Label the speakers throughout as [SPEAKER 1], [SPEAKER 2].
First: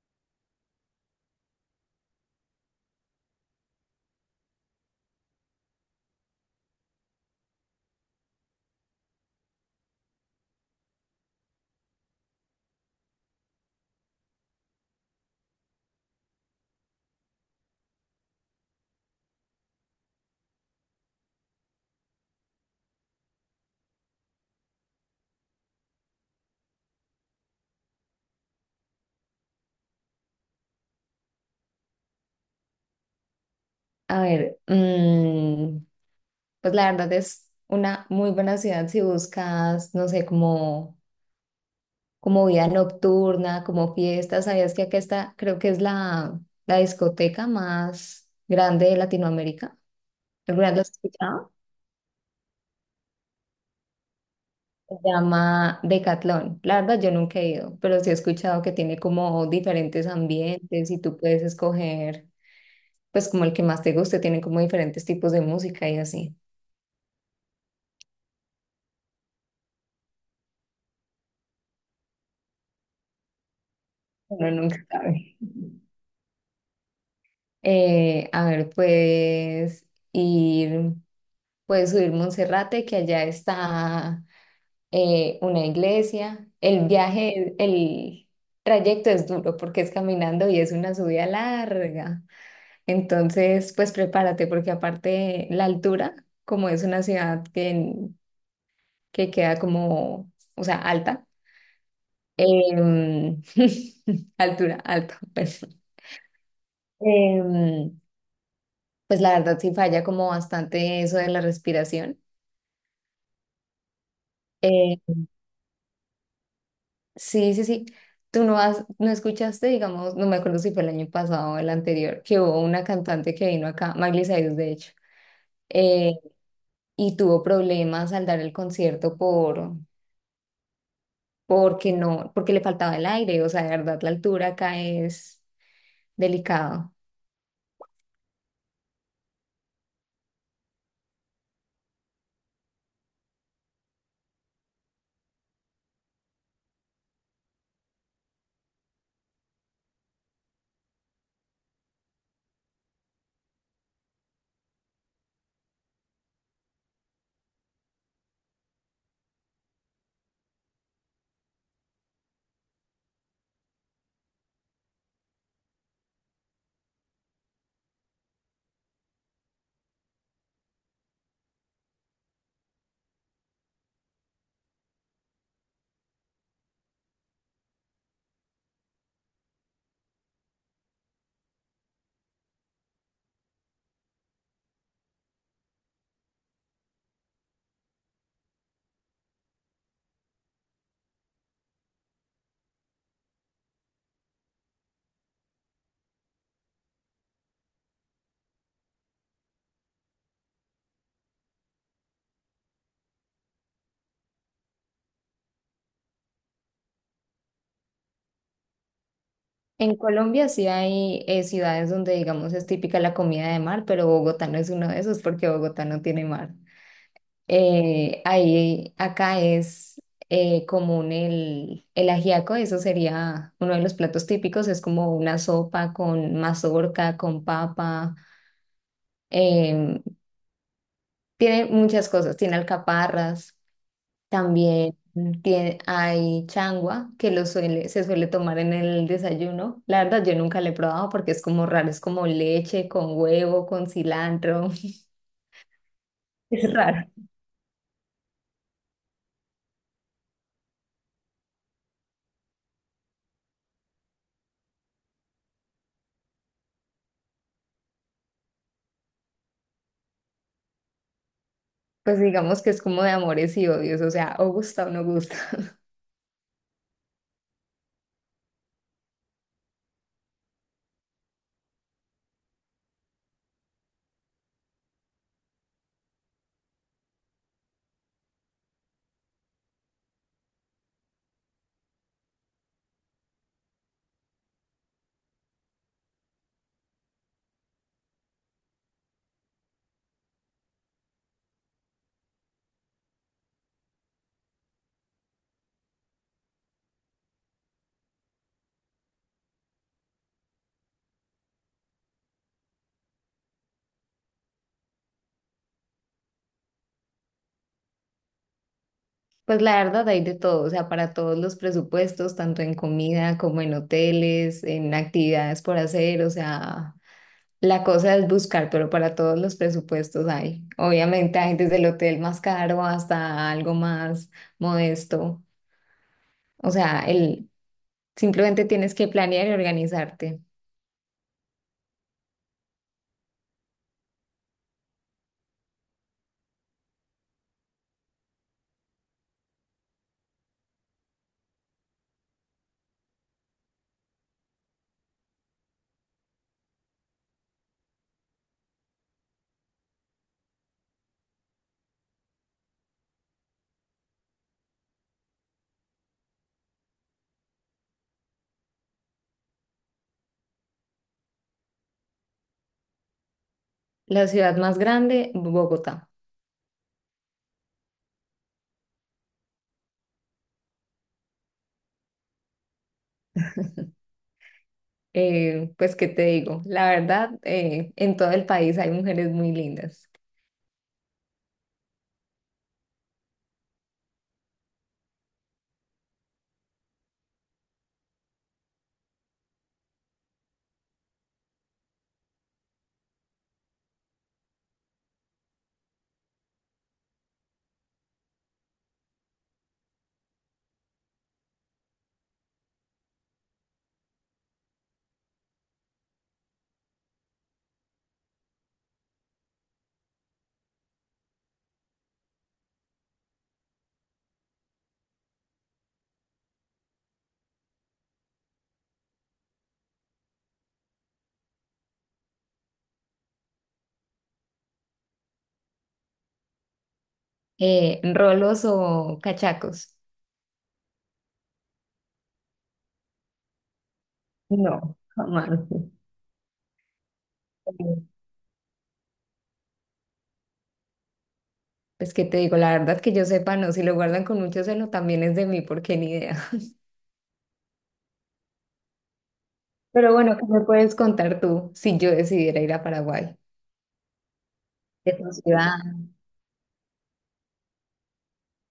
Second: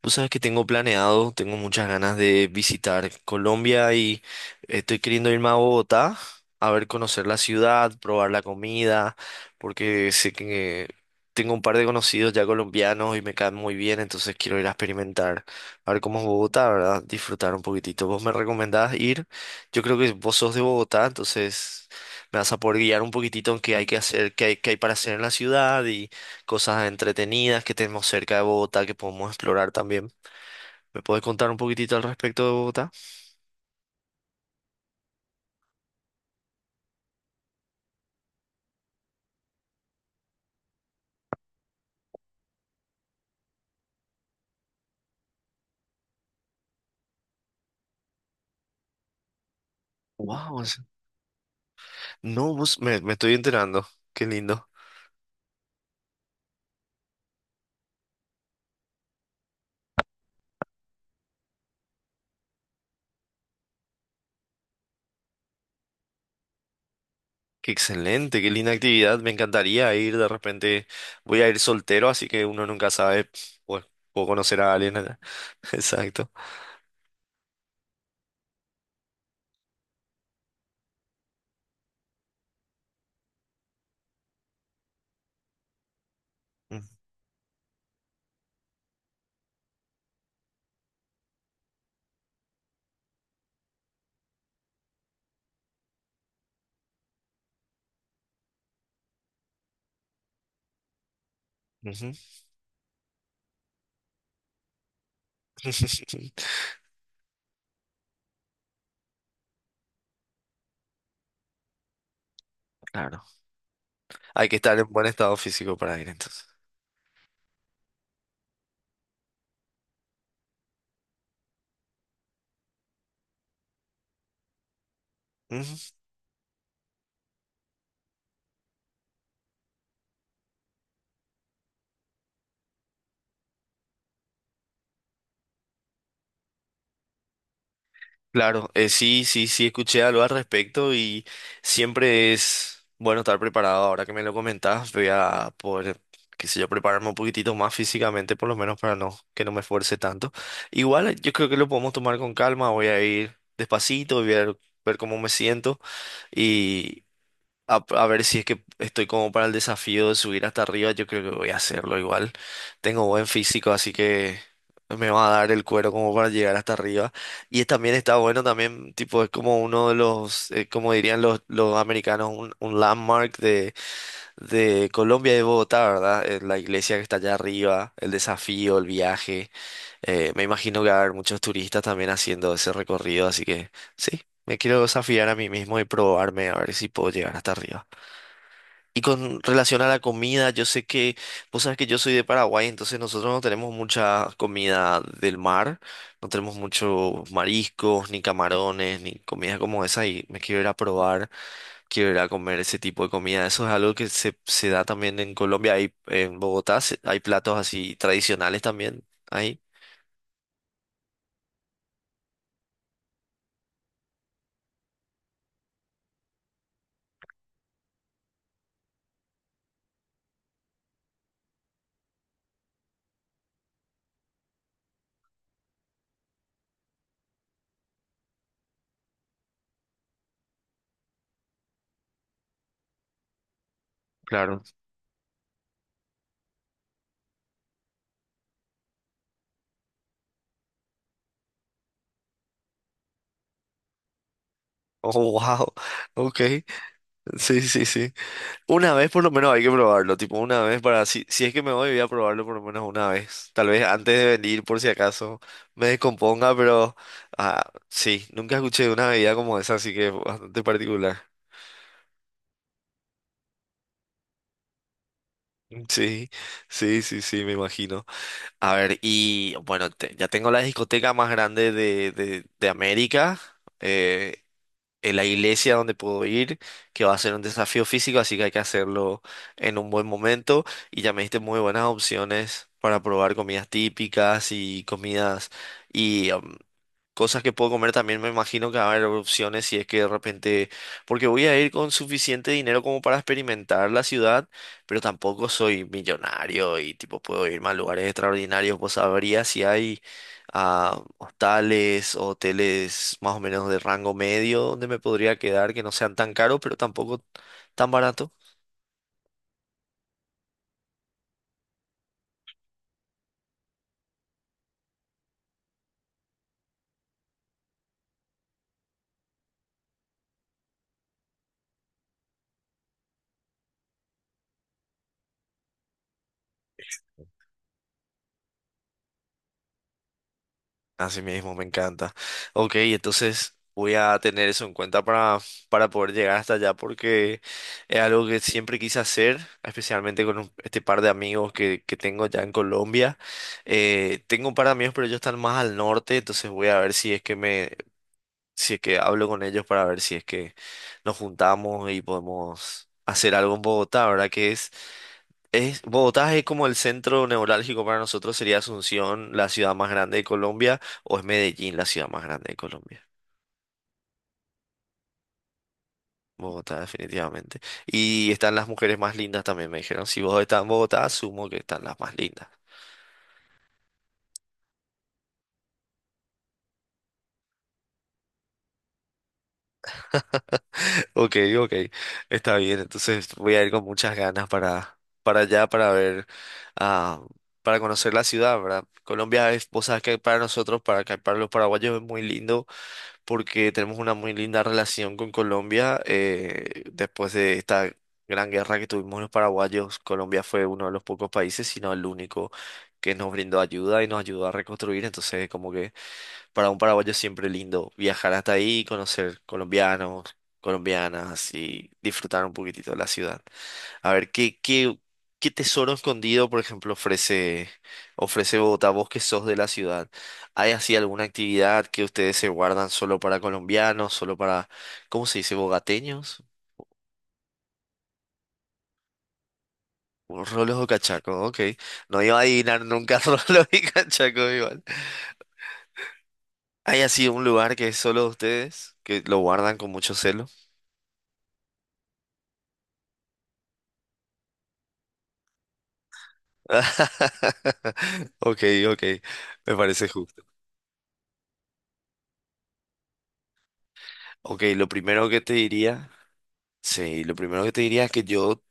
[SPEAKER 1] Pues sabes que tengo planeado, tengo muchas ganas de visitar Colombia y estoy queriendo irme a Bogotá a ver, conocer la ciudad, probar la comida, porque sé que tengo un par de conocidos ya colombianos y me caen muy bien, entonces quiero ir a experimentar, a ver cómo es Bogotá, ¿verdad? Disfrutar un poquitito. Vos me recomendás ir, yo creo que vos sos de Bogotá, entonces me vas a poder guiar un poquitito en qué hay que hacer, qué hay para hacer en la ciudad, cosas entretenidas que tenemos cerca de Bogotá que podemos explorar también. ¿Me puedes contar un poquitito al respecto de Bogotá?
[SPEAKER 2] A ver, pues la verdad es una muy buena ciudad si buscas, no sé, como, como vida nocturna, como fiestas. ¿Sabías que acá está, creo que es la discoteca más grande de Latinoamérica?
[SPEAKER 1] Wow,
[SPEAKER 2] ¿Alguna vez lo has escuchado?
[SPEAKER 1] no, me estoy enterando. Qué lindo.
[SPEAKER 2] Se llama Decathlon. La verdad yo nunca he ido, pero sí he escuchado que tiene como diferentes ambientes y tú puedes escoger, pues como el que más te guste, tiene como diferentes tipos de música y así.
[SPEAKER 1] Qué excelente, qué linda actividad. Me encantaría ir de repente. Voy a ir soltero, así que uno nunca sabe. Bueno, puedo
[SPEAKER 2] Uno
[SPEAKER 1] conocer a
[SPEAKER 2] nunca
[SPEAKER 1] alguien allá.
[SPEAKER 2] sabe.
[SPEAKER 1] Exacto.
[SPEAKER 2] A ver, puedes ir, puedes subir Monserrate, que allá está una iglesia.
[SPEAKER 1] Mm,
[SPEAKER 2] El trayecto es duro porque es caminando y es una subida larga. Entonces, pues prepárate porque aparte la altura, como es una ciudad que queda como, o sea, alta,
[SPEAKER 1] ujú.
[SPEAKER 2] em, altura, alta pues, em, pues la verdad sí falla como bastante eso de la respiración.
[SPEAKER 1] Claro. Hay que estar en
[SPEAKER 2] Eh,
[SPEAKER 1] buen estado físico para ir entonces.
[SPEAKER 2] sí, sí, sí. Tú no has, no escuchaste, digamos, no me acuerdo si fue el año pasado o el anterior, que hubo una cantante que vino acá, Miley Cyrus, de hecho, eh, y tuvo problemas al dar el concierto porque no, porque le faltaba el aire, o sea, de verdad, la altura acá es delicado.
[SPEAKER 1] Claro, sí, sí, sí, escuché algo al respecto y siempre es bueno estar preparado. Ahora que me lo comentás, voy a poder, qué sé yo, prepararme un poquitito más físicamente, por lo menos para no, que no me esfuerce tanto. Igual yo creo que lo podemos tomar con calma, voy a ir despacito, ver cómo me siento y. A ver si es que estoy como para el desafío de subir hasta arriba, yo creo que voy a hacerlo igual. Tengo buen físico, así que me va a dar el cuero como para llegar hasta arriba. También está bueno, también tipo es como uno de como dirían los americanos, un landmark de Colombia y de Bogotá, ¿verdad? La iglesia que está allá arriba, el desafío, el viaje. Me imagino que va a haber muchos turistas también haciendo ese recorrido, así que sí, me quiero desafiar a mí mismo y probarme a ver si puedo llegar hasta arriba. Y con relación a la comida, vos sabes que yo soy de Paraguay, entonces nosotros no tenemos mucha comida del mar, no tenemos muchos mariscos, ni camarones, ni comida como esa, y me quiero ir a probar, quiero ir a comer ese tipo de comida. Eso es algo que se da también en Colombia, hay, en Bogotá hay platos así tradicionales también, ahí.
[SPEAKER 2] En Colombia sí hay ciudades donde, digamos, es típica la comida de mar, pero Bogotá no es uno de esos porque Bogotá no tiene mar. Ahí, acá es común el ajiaco, eso sería uno de los platos típicos, es como una sopa con mazorca, con papa, em, tiene muchas cosas, tiene alcaparras,
[SPEAKER 1] Claro.
[SPEAKER 2] también tiene, hay changua que lo suele, se suele tomar en el desayuno. La verdad, yo nunca la he probado porque es como raro, es como leche con huevo, con cilantro,
[SPEAKER 1] Oh, wow. Ok.
[SPEAKER 2] es raro.
[SPEAKER 1] Sí, sí, sí. Una vez por lo menos hay que probarlo, tipo una vez para, si es que me voy, voy a probarlo por lo menos una vez. Tal vez antes de venir, por si acaso me descomponga, pero ah, sí, nunca escuché de una bebida como esa, así que es bastante particular.
[SPEAKER 2] Pues digamos que es como de amores y odios, o sea, o gusta o no gusta.
[SPEAKER 1] Sí, sí, sí, sí, me imagino. A ver, y bueno, ya tengo la discoteca más grande de América. Eh, en la iglesia donde puedo ir, que va a ser un desafío físico, así que hay que hacerlo en un buen momento. Y ya me diste muy buenas opciones para probar comidas típicas y comidas y cosas que puedo comer también, me imagino que va a haber opciones si es que de repente, porque voy a ir con suficiente dinero como para experimentar la ciudad, pero tampoco soy millonario y tipo puedo irme a lugares extraordinarios. Vos sabrías si hay ah, hostales o hoteles más o menos de rango medio donde me podría quedar que no sean tan caros, pero tampoco tan barato.
[SPEAKER 2] Pues la verdad hay de todo, o sea, para todos los presupuestos, tanto en comida como en hoteles, en actividades por hacer, o sea, la cosa es buscar, pero para todos los presupuestos hay. Obviamente hay desde el hotel más caro hasta algo más modesto, o sea, simplemente tienes que planear y organizarte.
[SPEAKER 1] Así mismo, me encanta. Ok, entonces voy a tener eso en cuenta para poder llegar hasta allá porque es algo que siempre quise hacer, especialmente con este par de amigos que tengo ya en Colombia. Tengo un par de amigos, pero ellos están más al norte, entonces voy a ver si es que me, si es que hablo con ellos para ver si es que nos juntamos y podemos hacer algo en Bogotá, ¿verdad? Que es Bogotá es como el centro neurálgico para nosotros, sería Asunción, la ciudad más grande de Colombia, o es Medellín, la ciudad más grande de Colombia.
[SPEAKER 2] La ciudad más grande, Bogotá.
[SPEAKER 1] Bogotá, definitivamente. Y están las mujeres más lindas también, me dijeron. Si vos estás en Bogotá, asumo que están las más lindas.
[SPEAKER 2] Pues, ¿qué te digo? La verdad, en todo el país hay mujeres muy lindas.
[SPEAKER 1] Ok, ok, está bien. Entonces voy a ir con muchas ganas para allá, para ver, ah, para conocer la ciudad, ¿verdad? Vos sabes que para nosotros, para, acá, para los paraguayos es muy lindo porque tenemos una muy linda relación con Colombia. Eh, después de esta gran guerra que tuvimos los paraguayos, Colombia fue uno de los pocos países, sino el único que nos brindó ayuda y nos ayudó a reconstruir. Entonces, como que para un paraguayo es siempre lindo viajar hasta ahí y conocer colombianos, colombianas y disfrutar un poquitito de la ciudad. A ver, ¿qué tesoro escondido, por ejemplo, ofrece Bogotá? Vos que sos de la ciudad, ¿hay así alguna actividad que ustedes se guardan solo para colombianos, solo para, ¿cómo se dice? ¿Bogateños?
[SPEAKER 2] Rolos o cachacos.
[SPEAKER 1] O Rolos o cachacos, ok. No iba a adivinar nunca rolos y cachacos igual.
[SPEAKER 2] No, jamás.
[SPEAKER 1] ¿Hay así un lugar que es solo de ustedes, que lo guardan con mucho celo?
[SPEAKER 2] Pues que te digo, la verdad que yo sepa, no, si lo guardan con mucho celo también es de mí, porque ni idea.
[SPEAKER 1] Ok, ok, me parece
[SPEAKER 2] Pero bueno,
[SPEAKER 1] justo.
[SPEAKER 2] ¿qué me puedes contar tú si yo decidiera ir a Paraguay?
[SPEAKER 1] Ok, lo
[SPEAKER 2] De tu
[SPEAKER 1] primero que te
[SPEAKER 2] ciudad,
[SPEAKER 1] diría... Sí, lo primero que te diría es que yo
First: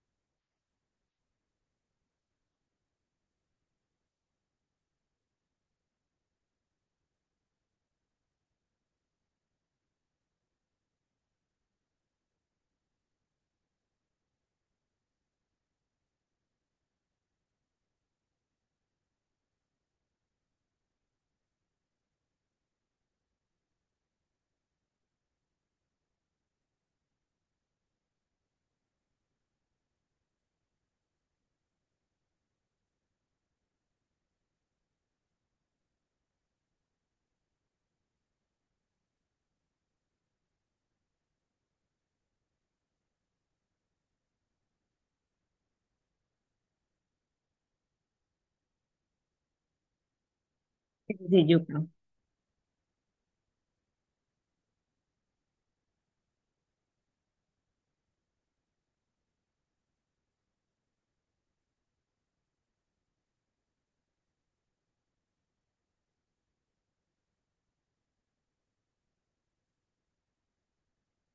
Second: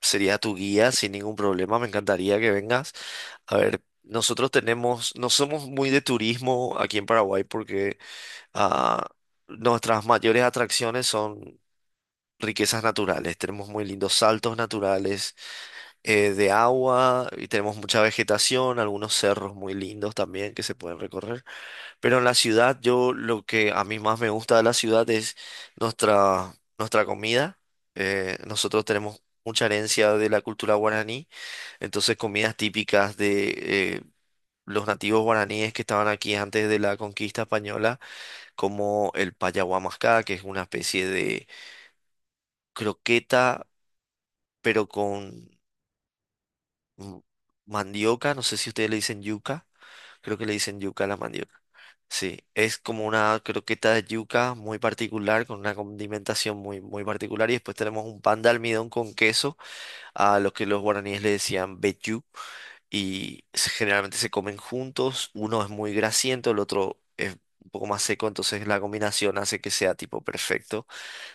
[SPEAKER 1] sería tu guía sin ningún problema. Me encantaría que vengas. A ver, nosotros tenemos, no somos muy de turismo aquí en Paraguay porque ah, nuestras mayores atracciones son riquezas naturales. Tenemos muy lindos saltos naturales de agua y tenemos mucha vegetación, algunos cerros muy lindos también que se pueden recorrer. Pero en la ciudad, yo lo que a mí más me gusta de la ciudad es nuestra comida. Nosotros tenemos mucha herencia de la cultura guaraní, entonces comidas típicas de los nativos guaraníes que estaban aquí antes de la conquista española, como el payahuamascá, que es una especie de croqueta, pero con mm, mandioca, no sé si ustedes le dicen yuca. Creo que le dicen yuca a la
[SPEAKER 2] de
[SPEAKER 1] mandioca.
[SPEAKER 2] Yucatán.
[SPEAKER 1] Sí, es como una croqueta de yuca muy particular, con una condimentación muy particular. Y después tenemos un pan de almidón con queso, a lo que los guaraníes le decían vellú. Generalmente se comen juntos. Uno es muy grasiento, el otro es un poco más seco. Entonces la combinación hace que sea tipo perfecto.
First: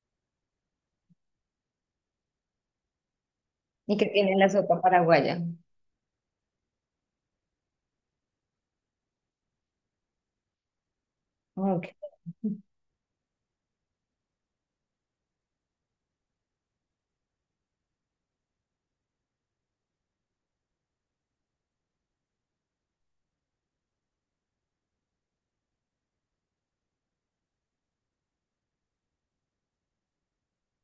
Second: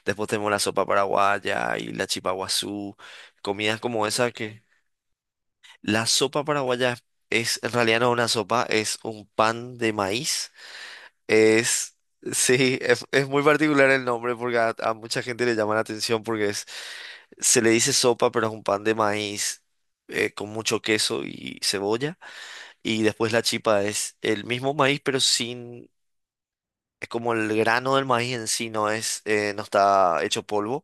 [SPEAKER 1] Después tenemos la sopa paraguaya y la chipa guazú. Comidas
[SPEAKER 2] ¿Y qué
[SPEAKER 1] como esa
[SPEAKER 2] tiene la
[SPEAKER 1] que...
[SPEAKER 2] sopa paraguaya?
[SPEAKER 1] La sopa paraguaya en realidad no es una sopa, es un pan de maíz
[SPEAKER 2] Ok.
[SPEAKER 1] es, sí, es muy particular el nombre porque a mucha gente le llama la atención porque es, se le dice sopa, pero es un pan de maíz con mucho queso y cebolla. Y después la chipa es el mismo maíz, pero sin, es como el grano del maíz en sí, no es, no está hecho polvo.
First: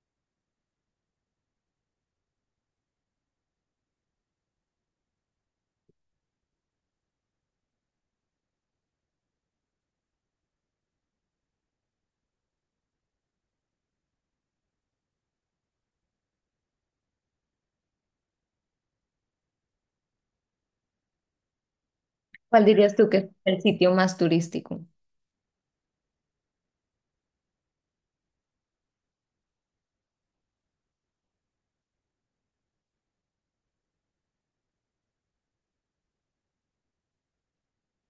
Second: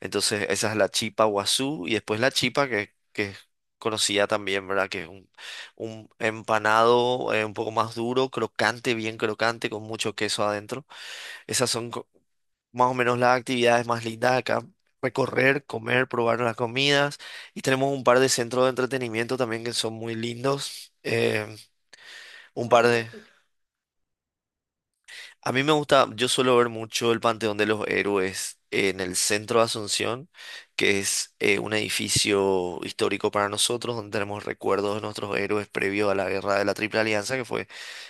[SPEAKER 1] Entonces esa es la chipa guazú y después la chipa que es conocida también, ¿verdad? Que es un empanado un poco más duro, crocante, bien crocante, con mucho queso adentro. Esas son co- Más o menos las actividades más lindas de acá. Recorrer, comer, probar las comidas. Y tenemos un par de centros de entretenimiento también que son muy lindos.
[SPEAKER 2] ¿Cuál
[SPEAKER 1] Un par
[SPEAKER 2] dirías
[SPEAKER 1] de...
[SPEAKER 2] tú que es el sitio más turístico?
[SPEAKER 1] A mí me gusta, yo suelo ver mucho el Panteón de los Héroes en el centro de Asunción, que es un edificio histórico para nosotros, donde tenemos recuerdos de nuestros héroes previo a la guerra de la Triple Alianza, que fue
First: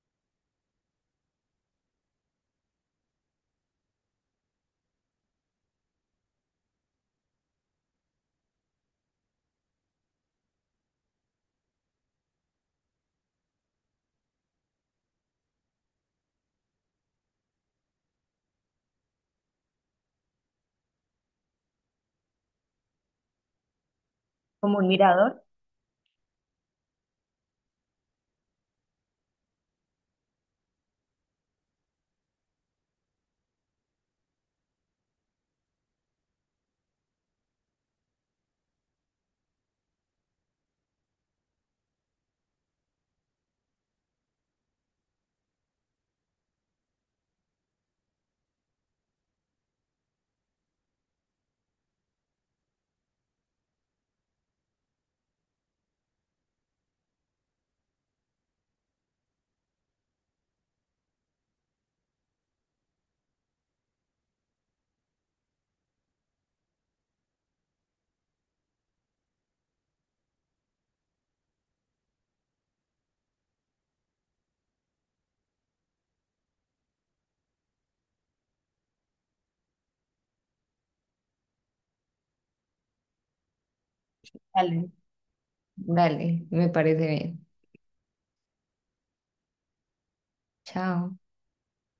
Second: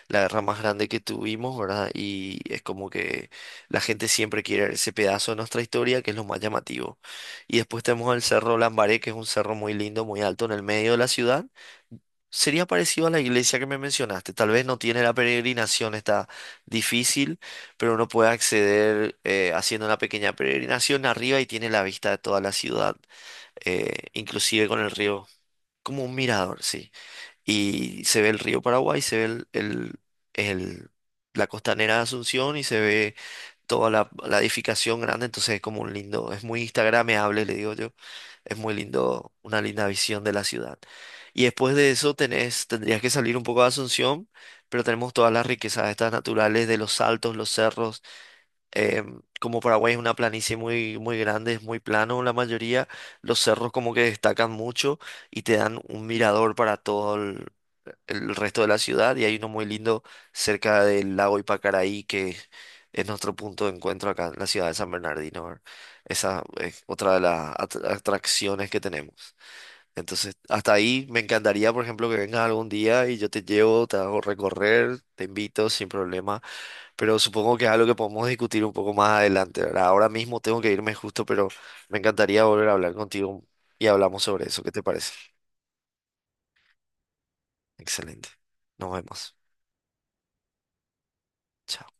[SPEAKER 1] la guerra más grande que tuvimos, ¿verdad? Y es como que la gente siempre quiere ver ese pedazo de nuestra historia, que es lo más llamativo. Y después tenemos el Cerro Lambaré, que es un cerro muy lindo, muy alto en el medio de la ciudad. Sería parecido a la iglesia que me mencionaste. Tal vez no tiene la peregrinación, está difícil, pero uno puede acceder haciendo una pequeña peregrinación arriba y tiene la vista de toda la ciudad, inclusive
[SPEAKER 2] Como
[SPEAKER 1] con
[SPEAKER 2] un
[SPEAKER 1] el río,
[SPEAKER 2] mirador.
[SPEAKER 1] como un mirador, sí. Y se ve el río Paraguay, se ve el- la costanera de Asunción y se ve toda la edificación grande, entonces es como un lindo, es muy instagramable, le digo yo. Es muy lindo, una linda visión de la ciudad. Y después de eso tenés, tendrías que salir un poco de Asunción, pero tenemos todas las riquezas estas naturales de los saltos, los cerros. Em, como Paraguay es una planicie muy grande, es muy plano la mayoría, los cerros como que destacan mucho y te dan un mirador para todo el resto de la ciudad y hay uno muy lindo cerca del lago Ipacaraí que es nuestro punto de encuentro acá en la ciudad de San Bernardino, ¿verdad? Esa es otra de las atracciones que tenemos. Entonces, hasta ahí me encantaría, por ejemplo, que vengas algún día y yo te llevo, te hago recorrer, te invito sin problema, pero supongo que es algo que podemos discutir un poco más adelante, ¿verdad? Ahora mismo tengo que irme justo, pero me encantaría volver a hablar contigo y hablamos sobre eso. ¿Qué te
[SPEAKER 2] Dale.
[SPEAKER 1] parece?
[SPEAKER 2] Dale, me parece bien.
[SPEAKER 1] Excelente. Nos vemos.
[SPEAKER 2] Chao.
[SPEAKER 1] Chao.